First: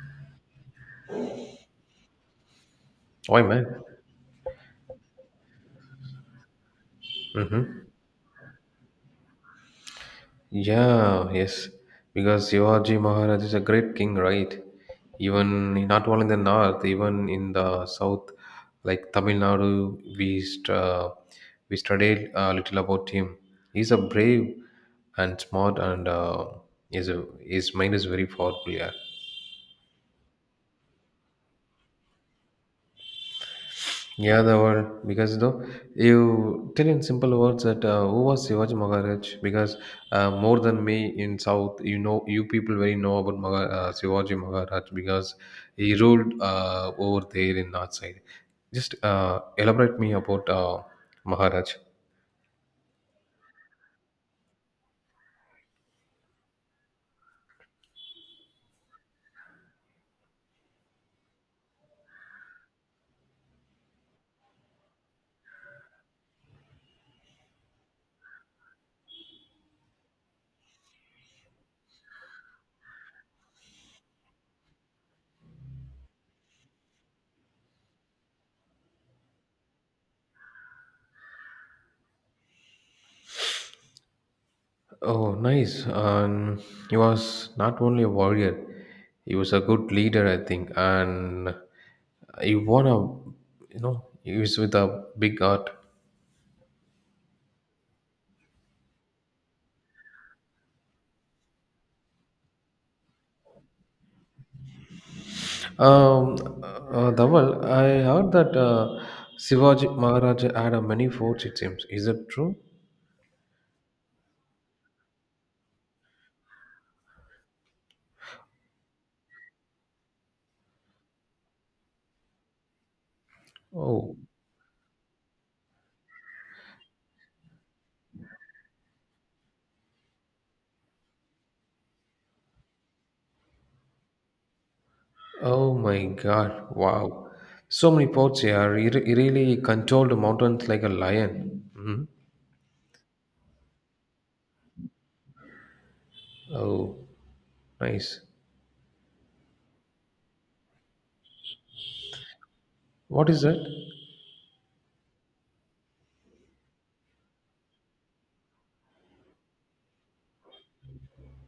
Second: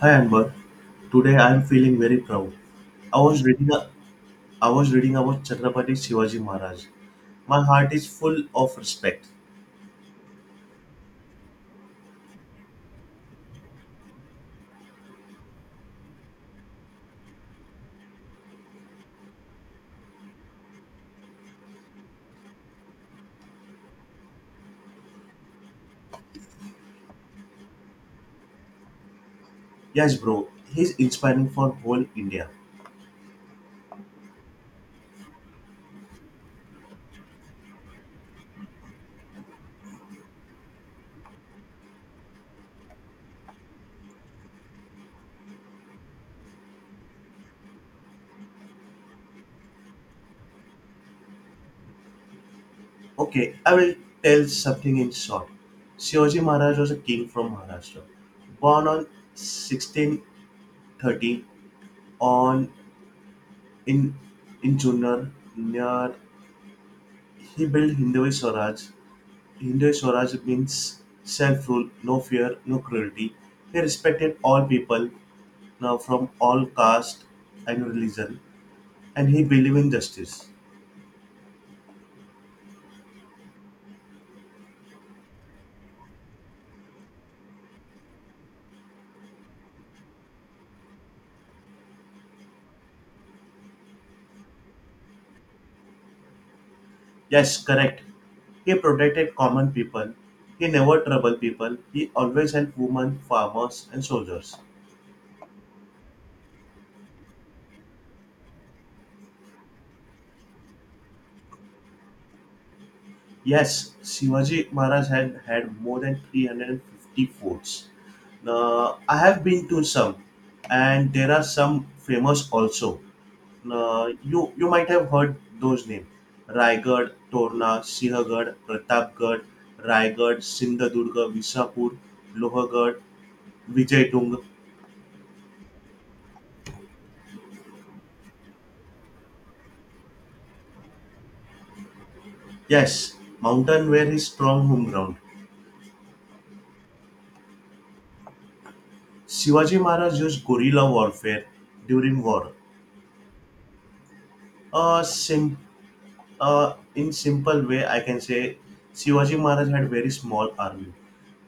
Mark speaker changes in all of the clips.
Speaker 1: Hi Amber, today I am feeling very proud. I was
Speaker 2: Why, man?
Speaker 1: reading a, I was reading about Chhatrapati Shivaji Maharaj. My
Speaker 2: Mm-hmm.
Speaker 1: heart is full of respect.
Speaker 2: Yeah, yes. Because Shivaji Maharaj is a great king, right? Even in- not only in the north, even in the south, like Tamil Nadu, we studied a little about him. He's a brave and smart, and his his mind is very powerful. Yeah.
Speaker 1: Yes, bro, he's inspiring for whole India.
Speaker 2: Yeah, the world, because though you tell in simple words that who was Shivaji Maharaj. Because more than me in South, you know, you people very know about Shivaji Maharaj because he ruled over there in North side. Just elaborate me about Maharaj.
Speaker 1: Okay, I will tell something in short. Shivaji Maharaj was a king from Maharashtra, born on 1630 on in in Junnर near. He built Hindu Swaraj. Hindu Swaraj means self rule, no fear, no cruelty. He respected all people now from all caste and religion, and he believed in justice.
Speaker 2: Oh, nice. And he was not only a warrior, he was a good leader, I think, and he won a, you know, he was with a big heart.
Speaker 1: Yes, correct. He protected common people. He never troubled people. He always helped women, farmers, and soldiers.
Speaker 2: Um, Dhaval, I heard that Shivaji Maharaj had many forts, it seems. Is it true?
Speaker 1: Yes, Shivaji Maharaj had more than 350 forts. Now, I have been to some, and there are some famous also. Uh,
Speaker 2: Oh,
Speaker 1: you you might have heard those names: Raigad, Torna, Sihagad, Pratapgarh, Raigad, Sindhudurg, Visapur, Lohagad, Vijaytung.
Speaker 2: oh my God. Wow. So many forts here. He really controlled the mountains like a lion. Mhm.
Speaker 1: Yes, mountain were his strong home ground.
Speaker 2: Oh, nice.
Speaker 1: Shivaji Maharaj used guerrilla warfare during war.
Speaker 2: What is that?
Speaker 1: A sim- in simple way, I can say Shivaji Maharaj had very small army,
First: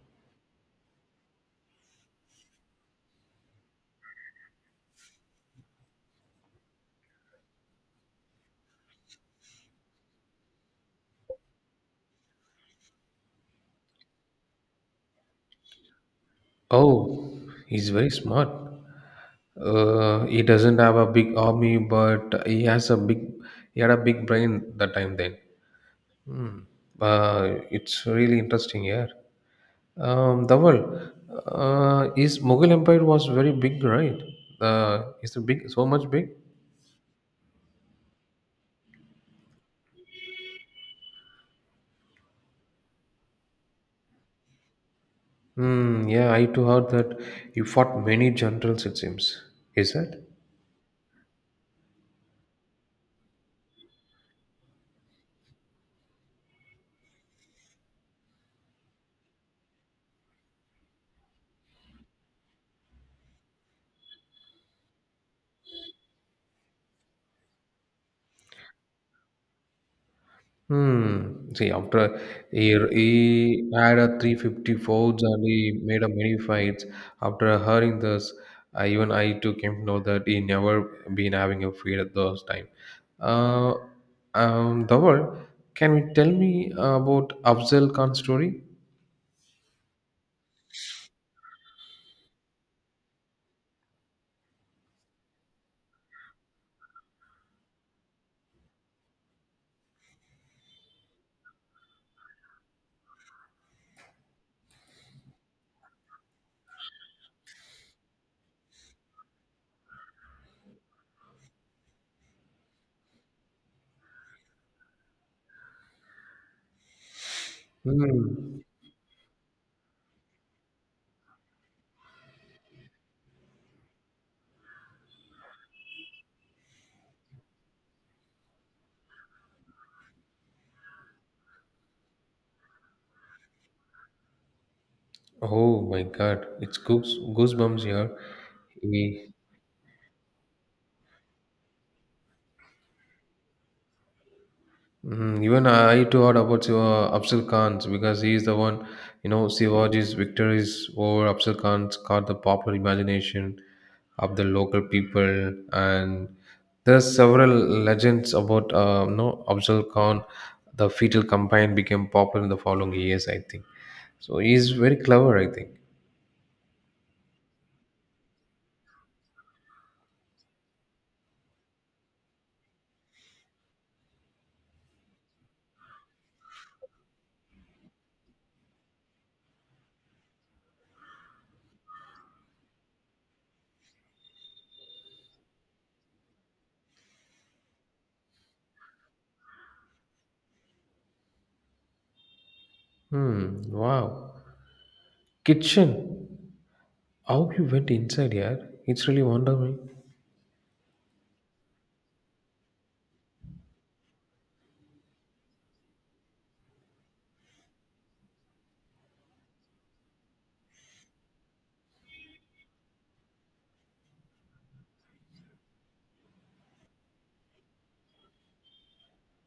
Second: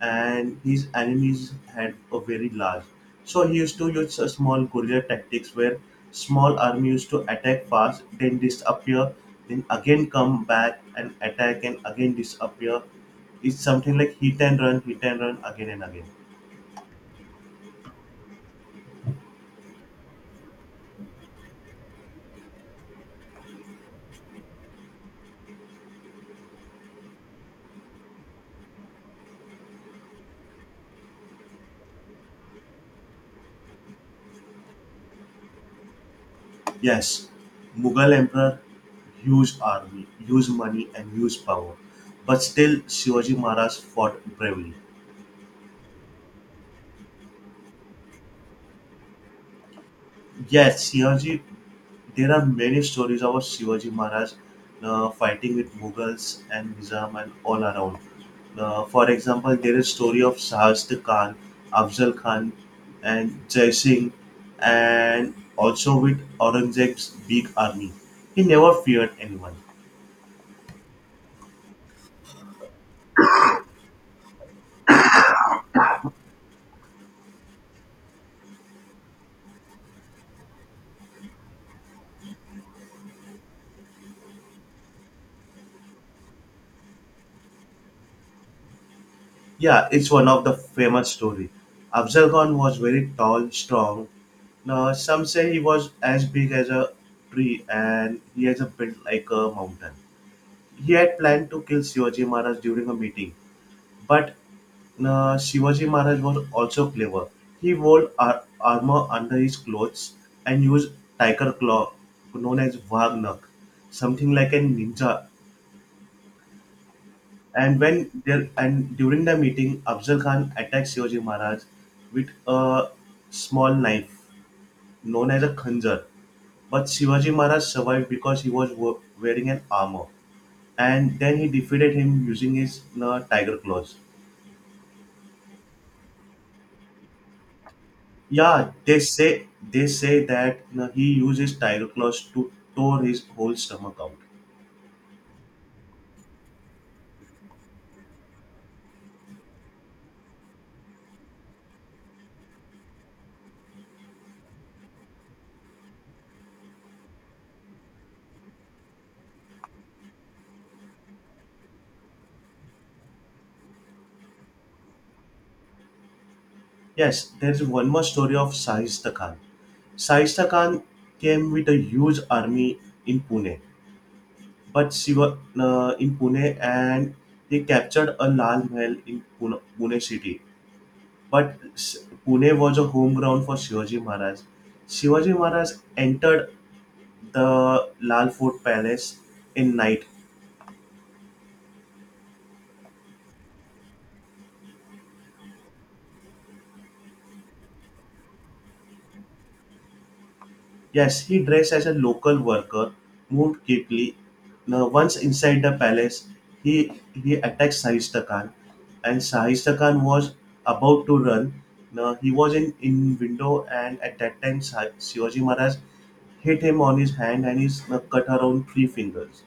Speaker 1: and his enemies had a very large. So he used to use a small guerrilla tactics where small army used to attack fast, then disappear, then again come back and attack and again disappear. It's something like hit and run again and again.
Speaker 2: Oh, he's very smart. He doesn't have a big army, but he has a big, he had a big brain that time then. It's really interesting here. Dawal, his Mughal Empire was very big, right? Is it big? So much big?
Speaker 1: Yes, Mughal emperor, huge army, huge money and huge power, but still Shivaji Maharaj fought bravely.
Speaker 2: Hmm. Yeah, I too heard that he fought many generals. It seems. Is that?
Speaker 1: Yes, Shivaji. There are many stories about Shivaji Maharaj fighting with Mughals and Nizam and all around. For example, there is story of Shahist Khan, Afzal Khan, and Jai Singh, and also with Aurangzeb's big army. He never feared anyone.
Speaker 2: Hmm. See, after he had a 350 forts and he made a many fights. After hearing this, even I too came to know that he never been having a fight at those time. Uh, Dawal, can you tell me about Afzal Khan's story?
Speaker 1: Yeah, it's one of the famous story. Afzal Khan was very tall, strong. Now, some say he was as big as a tree, and he has a built like a mountain. He had planned to kill Shivaji Maharaj during a meeting, but Shivaji Maharaj was also clever. He wore armor under his clothes and used tiger claw, known as Vagnak, something like a ninja. And when there
Speaker 2: Mm.
Speaker 1: and during the meeting, Afzal Khan attacked Shivaji Maharaj with a small knife known as a khanjar. But Shivaji Maharaj survived because he was wearing an armor. And then he defeated him using his tiger claws.
Speaker 2: Oh my God, it's goosebumps here.
Speaker 1: Yeah, they
Speaker 2: He,
Speaker 1: say they say that he uses Tyroclus to tore his whole stomach out.
Speaker 2: even I too heard about Shiva Afzal Khan's, because he is the one, you know, Shivaji's victories over Afzal Khan's caught the popular imagination of the local people, and there's several legends about, you know, Afzal Khan. The fetal campaign became popular in the following years, I think. So he's very clever, I think.
Speaker 1: Yes, there is one more story of Sahista Khan. Sahista Khan came with a huge army in Pune, but Shiva in Pune and they captured a Lal Mahal in Pune, Pune city. But Pune was a home ground for Shivaji Maharaj. Shivaji Maharaj entered the Lal Fort Palace in night.
Speaker 2: Hmm. Wow. Kitchen. How you went inside here? It's really wonder me.
Speaker 1: Yes, he dressed as a local worker, moved quickly. Now, once inside the palace, he attacked Sahista Khan, and Sahista Khan was about to run. Now, he was in window, and at that time, Shivaji Maharaj hit him on his hand and he cut around three fingers.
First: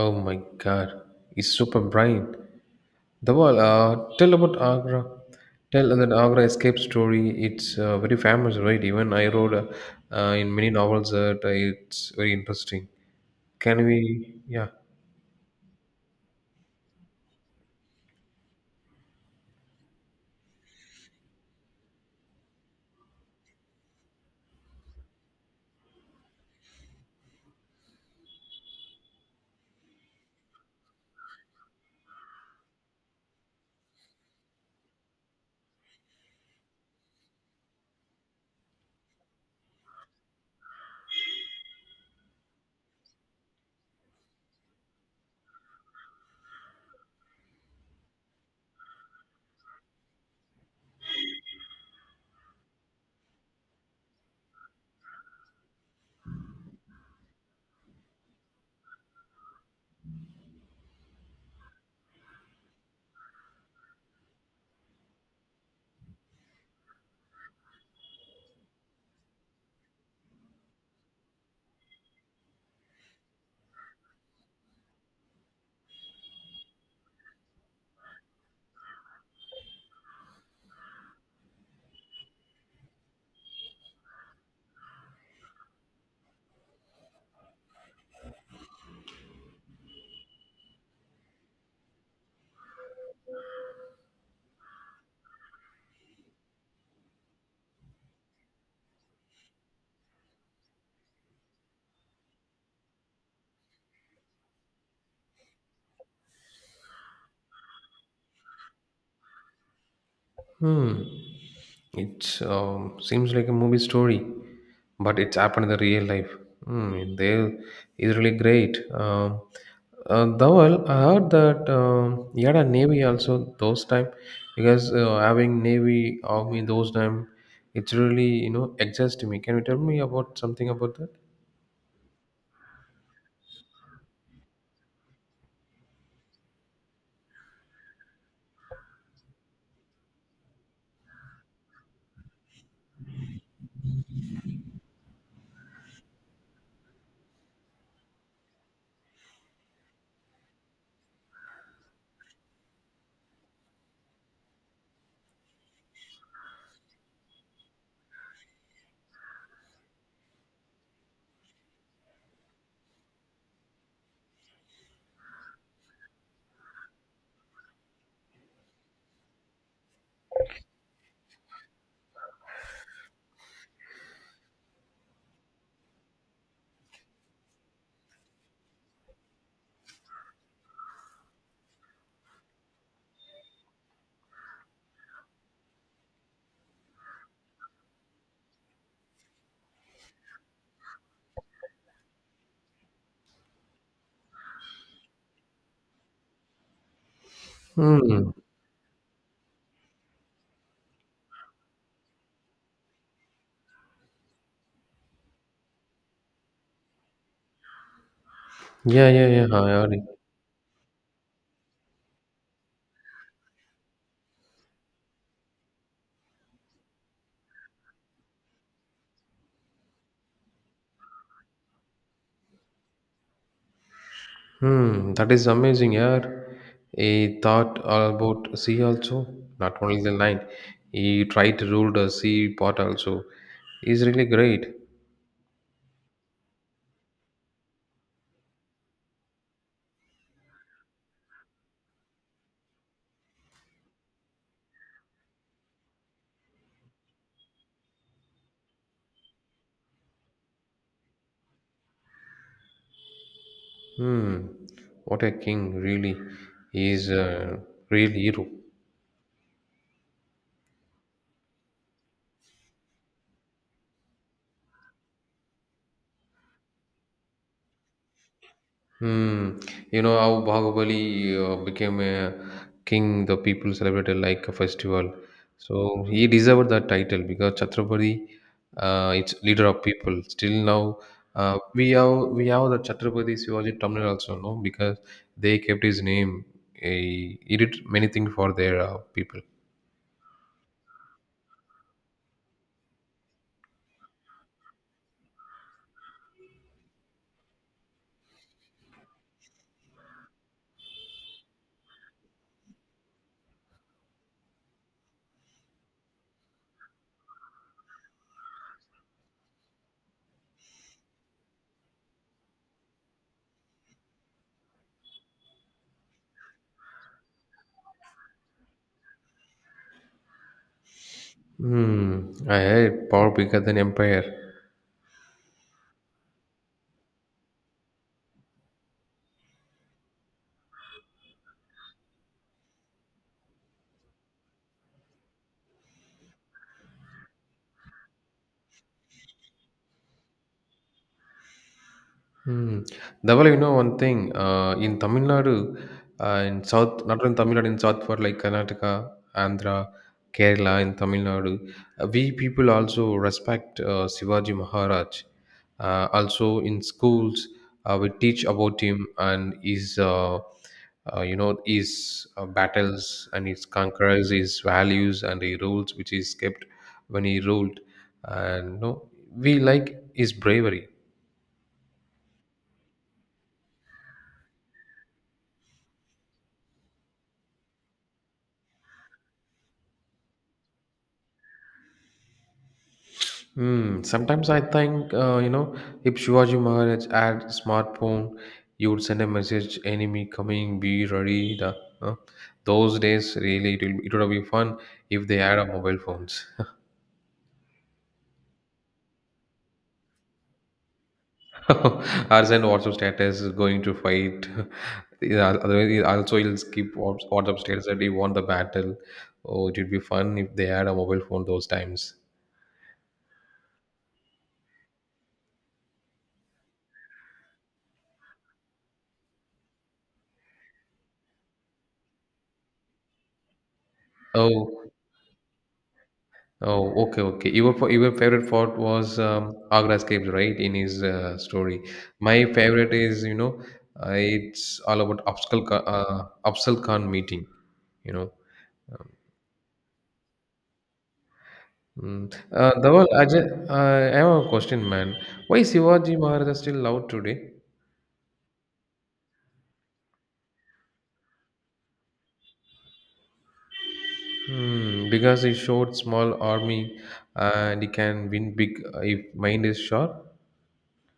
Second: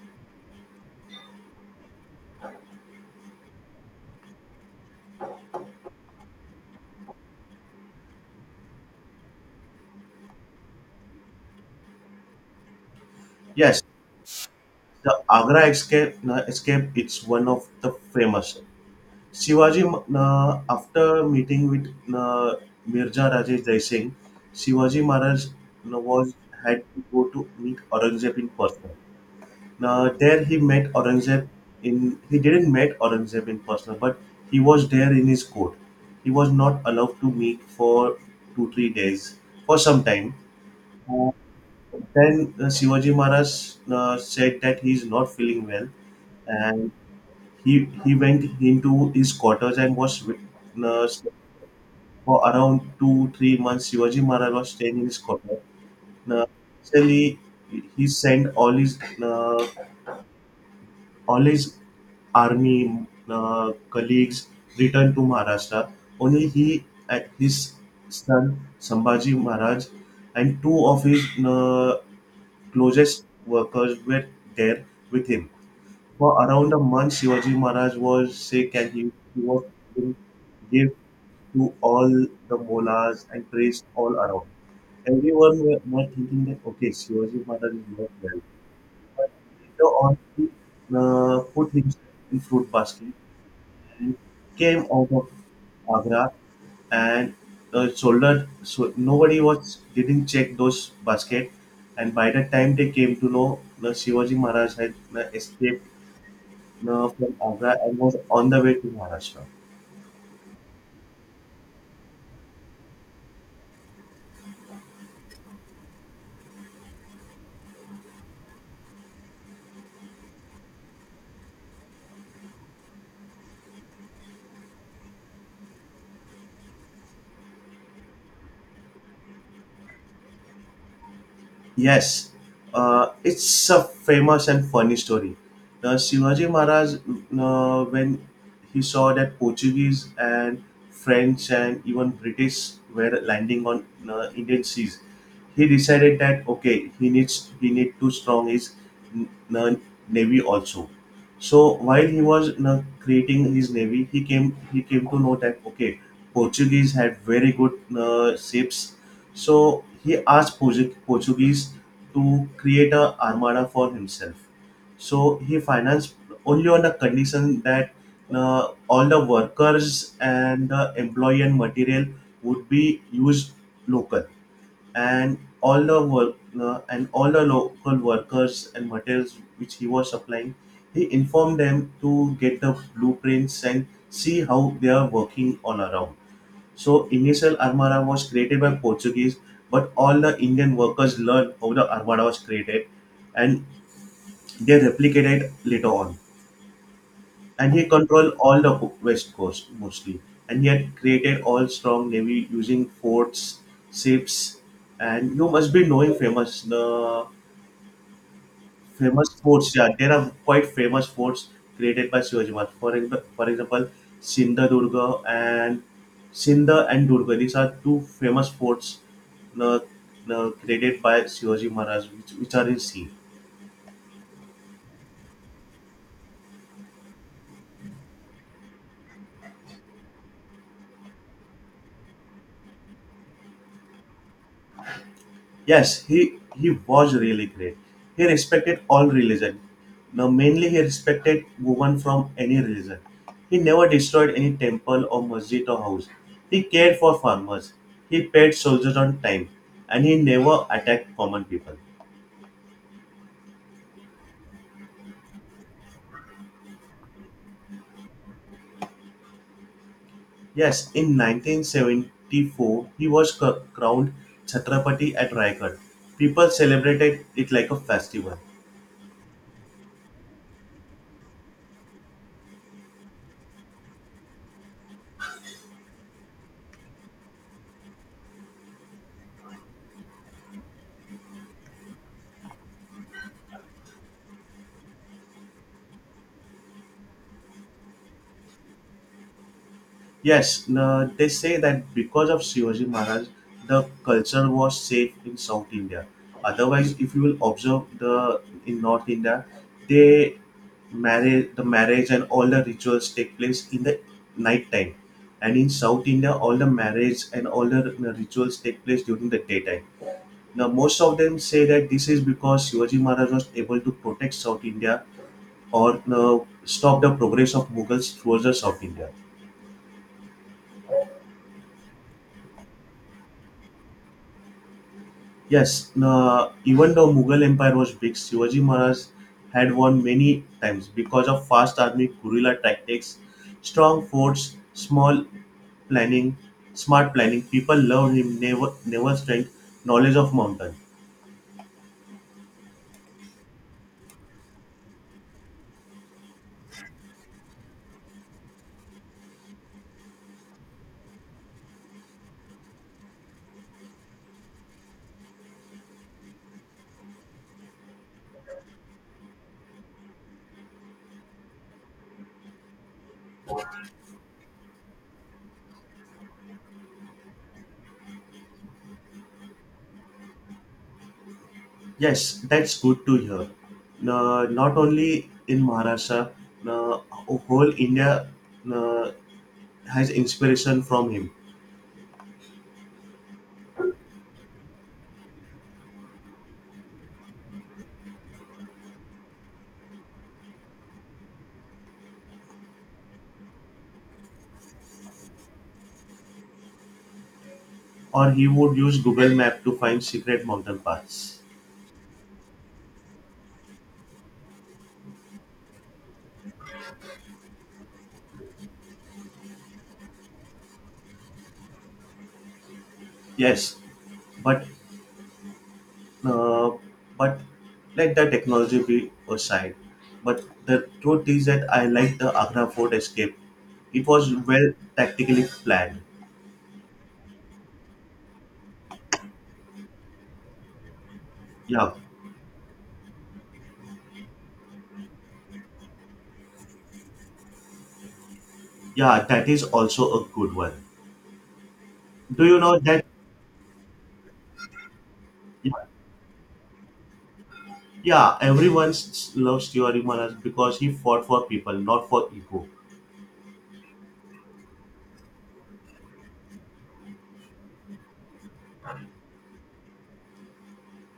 Speaker 2: Oh my god, it's super bright. The wall. Tell about Agra. Tell that Agra escape story. It's very famous, right? Even I wrote in many novels that it's very interesting.
Speaker 1: Yes,
Speaker 2: Can we? Yeah.
Speaker 1: the Agra escape, it's one of the famous. Shivaji, After meeting with uh, Mirza Rajesh Jai Singh, Shivaji Maharaj was had to go to meet Aurangzeb in person. Now, there he didn't met Aurangzeb in person, but he was there in his court. He was not allowed to meet for 2-3 days for some time. Uh, then Shivaji Maharaj said that he is not feeling well, and he went into his quarters and uh, for around 2-3 months. Shivaji Maharaj was staying in his quarters. Uh, Actually, he sent all his all his army colleagues returned to Maharashtra. Only he and his son Sambhaji Maharaj and two of his uh, closest workers were there with him. For around a month, Shivaji Maharaj was sick and he was giving gift to all the mollas and praised all around. Everyone were thinking that, okay, Shivaji Maharaj is not well. But later on, he put himself in fruit basket and came out of Agra and shouldered. So nobody was didn't check those basket. And by the time they came to know, the Shivaji Maharaj had escaped from Agra and was on the way to Maharashtra.
Speaker 2: Hmm. It seems like a movie story, but it's happened in the real life. Mm, they is really great. Dhawal, I heard that he had a navy also those time, because having navy army those time, it's really, you know, exhausting me. Can you tell me about something about that?
Speaker 1: Yes, it's a famous and funny story. Shivaji Maharaj, when he saw that Portuguese and French and even British were landing on Indian seas, he decided that okay, he need to strong his n- n- navy also. So while he was creating his navy, he came to know that okay, Portuguese had very good ships, so he asked Portuguese to create a armada for himself. So he financed only on the condition that all the workers and the employee and material would be used local, and all the work and all the local workers and materials which he was supplying, he informed them to get the blueprints and see how they are working all around. So initial armada was created by Portuguese, but all the Indian workers learned how the armada was created, and they replicated it later on. And he
Speaker 2: Hmm.
Speaker 1: controlled all the west coast mostly, and he had created all strong navy using forts, ships, and you must be knowing famous the
Speaker 2: Yeah, yeah,
Speaker 1: Famous
Speaker 2: yeah. I
Speaker 1: forts, yeah,
Speaker 2: heard it.
Speaker 1: there are quite famous forts created by Shivaji Maharaj. For example, Sindhudurga and Sindh and Durga. These are two famous forts uh, created by Shivaji Maharaj, which are in sea.
Speaker 2: Hmm, that is amazing, yeah. He thought all about sea also, not only the land. He tried to rule the sea part also. He's really great.
Speaker 1: Yes, he was really great. He respected all religion. Now mainly he respected women from any religion. He never destroyed any temple or masjid or house. He cared for farmers. He paid soldiers on time, and he never attacked common people.
Speaker 2: Hmm, what a king, really. He's a real hero.
Speaker 1: Yes, in 1974 he was crowned Chhatrapati at Raigad. People celebrated it like a festival.
Speaker 2: Hmm. You know how Bahubali became a king, the people celebrated like a festival. So he deserved that title, because Chhatrapati, it's leader of people. Still now, we have the Chhatrapati Shivaji terminal also, no? Because they kept his name. He did many things for their people.
Speaker 1: Yes, they say that because of Shivaji Maharaj, the culture was safe in South India. Otherwise, if you will observe the in North India, they marry the marriage and all the rituals take place in the night time, and in South India, all the marriage and all the rituals take place during the daytime. Now, most of them say that this is because Shivaji Maharaj was able to protect South India or stop the progress of Mughals towards the South India.
Speaker 2: Hmm. I had power bigger than empire.
Speaker 1: Yes, even though Mughal Empire was big, Shivaji Maharaj had won many times because of fast army guerrilla tactics, strong forts, planning, smart planning. People loved him, never strength, knowledge of mountain.
Speaker 2: Hmm. Double, you know one thing. In Tamil Nadu, in South, not in Tamil Nadu, in South part like Karnataka, Andhra, Kerala, in Tamil Nadu, we people also respect Shivaji Maharaj. Also in schools, we teach about him and you know, his battles and his conquerors, his values and the rules which he kept when he ruled. And no, we like his bravery.
Speaker 1: Yes, that's good to hear. Not only in Maharashtra, whole India uh, has inspiration from him.
Speaker 2: Hmm. Sometimes I think, you know, if Shivaji Maharaj had smartphone, you would send a message, enemy coming, be ready. Uh, those days, really, it would have been fun if they had a mobile phones.
Speaker 1: Or he would use Google Map to find secret mountain paths.
Speaker 2: Or send WhatsApp status, going to fight. Yeah, otherwise, it also, you'll skip WhatsApp status that you want the battle. Oh, it would be fun if they had a mobile phone those times.
Speaker 1: Yes, but Uh, but let the technology be aside. But the truth is that I like the Agra Fort escape. It was well
Speaker 2: Oh.
Speaker 1: tactically planned.
Speaker 2: Oh, okay, okay. Your favorite fort was Agra's caves, right? In his story,
Speaker 1: Yeah,
Speaker 2: my favorite is, you know, it's all about Absal Khan, Absal Khan meeting. You know,
Speaker 1: yeah, that is also a good one.
Speaker 2: mm.
Speaker 1: Do you know that?
Speaker 2: Dhaval, I have a question, man. Why
Speaker 1: Yeah,
Speaker 2: Shivaji Maharaj still loved today?
Speaker 1: yeah, everyone loves Theory Manas because he fought for people, not for ego.
Speaker 2: Hmm, because he showed small army and he can win big if mind is sharp.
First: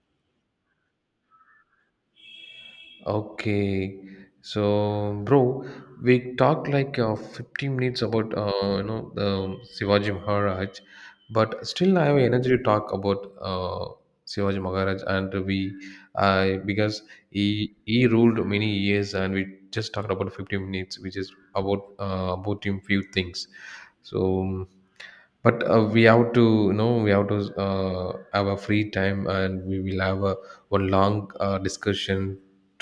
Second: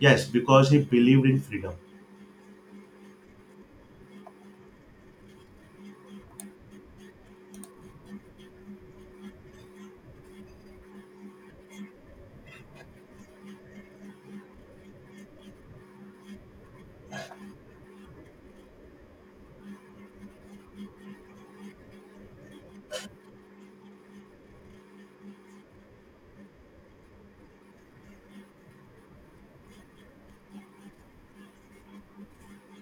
Speaker 1: Yes, because he believed in freedom.
Speaker 2: Okay, so bro, we talked like 15 minutes about you know, the Shivaji Maharaj, but still I have energy to talk about Shivaji Maharaj and I, because he ruled many years and we just talked about 15 minutes, which is about him few things. So but we have to, you know, we have to have a free time, and we will have a one long discussion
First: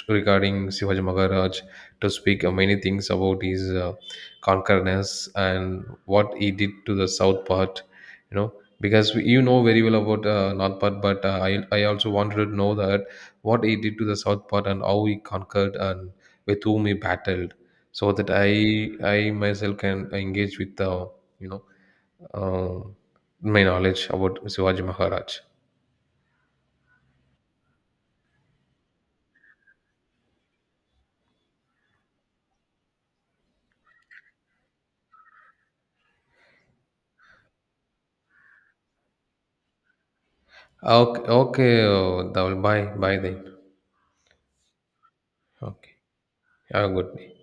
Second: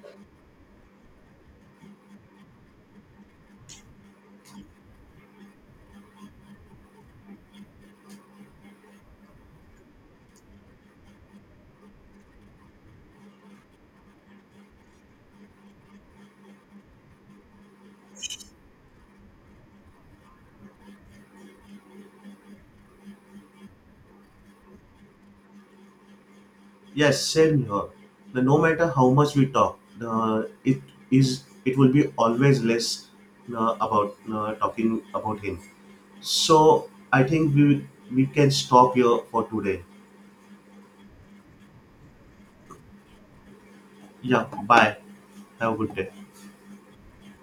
Speaker 2: regarding Shivaji Maharaj to speak many things about his conquerors and what he did to the south part, you know, because we- you know very well about north part, but I also wanted to know that what he did to the south part and how he conquered and with whom he battled, so that I myself can engage with the, you know, uh, my knowledge about Shivaji Maharaj.
Speaker 1: Yes, same here. No matter how much we talk, the, it is it will be always less about talking about him. So I think we can stop here for today.
Speaker 2: Ah, okay, okay, Dhaval. Bye, bye then.
Speaker 1: Yeah, bye. Have a good
Speaker 2: Okay,
Speaker 1: day.
Speaker 2: have a good day.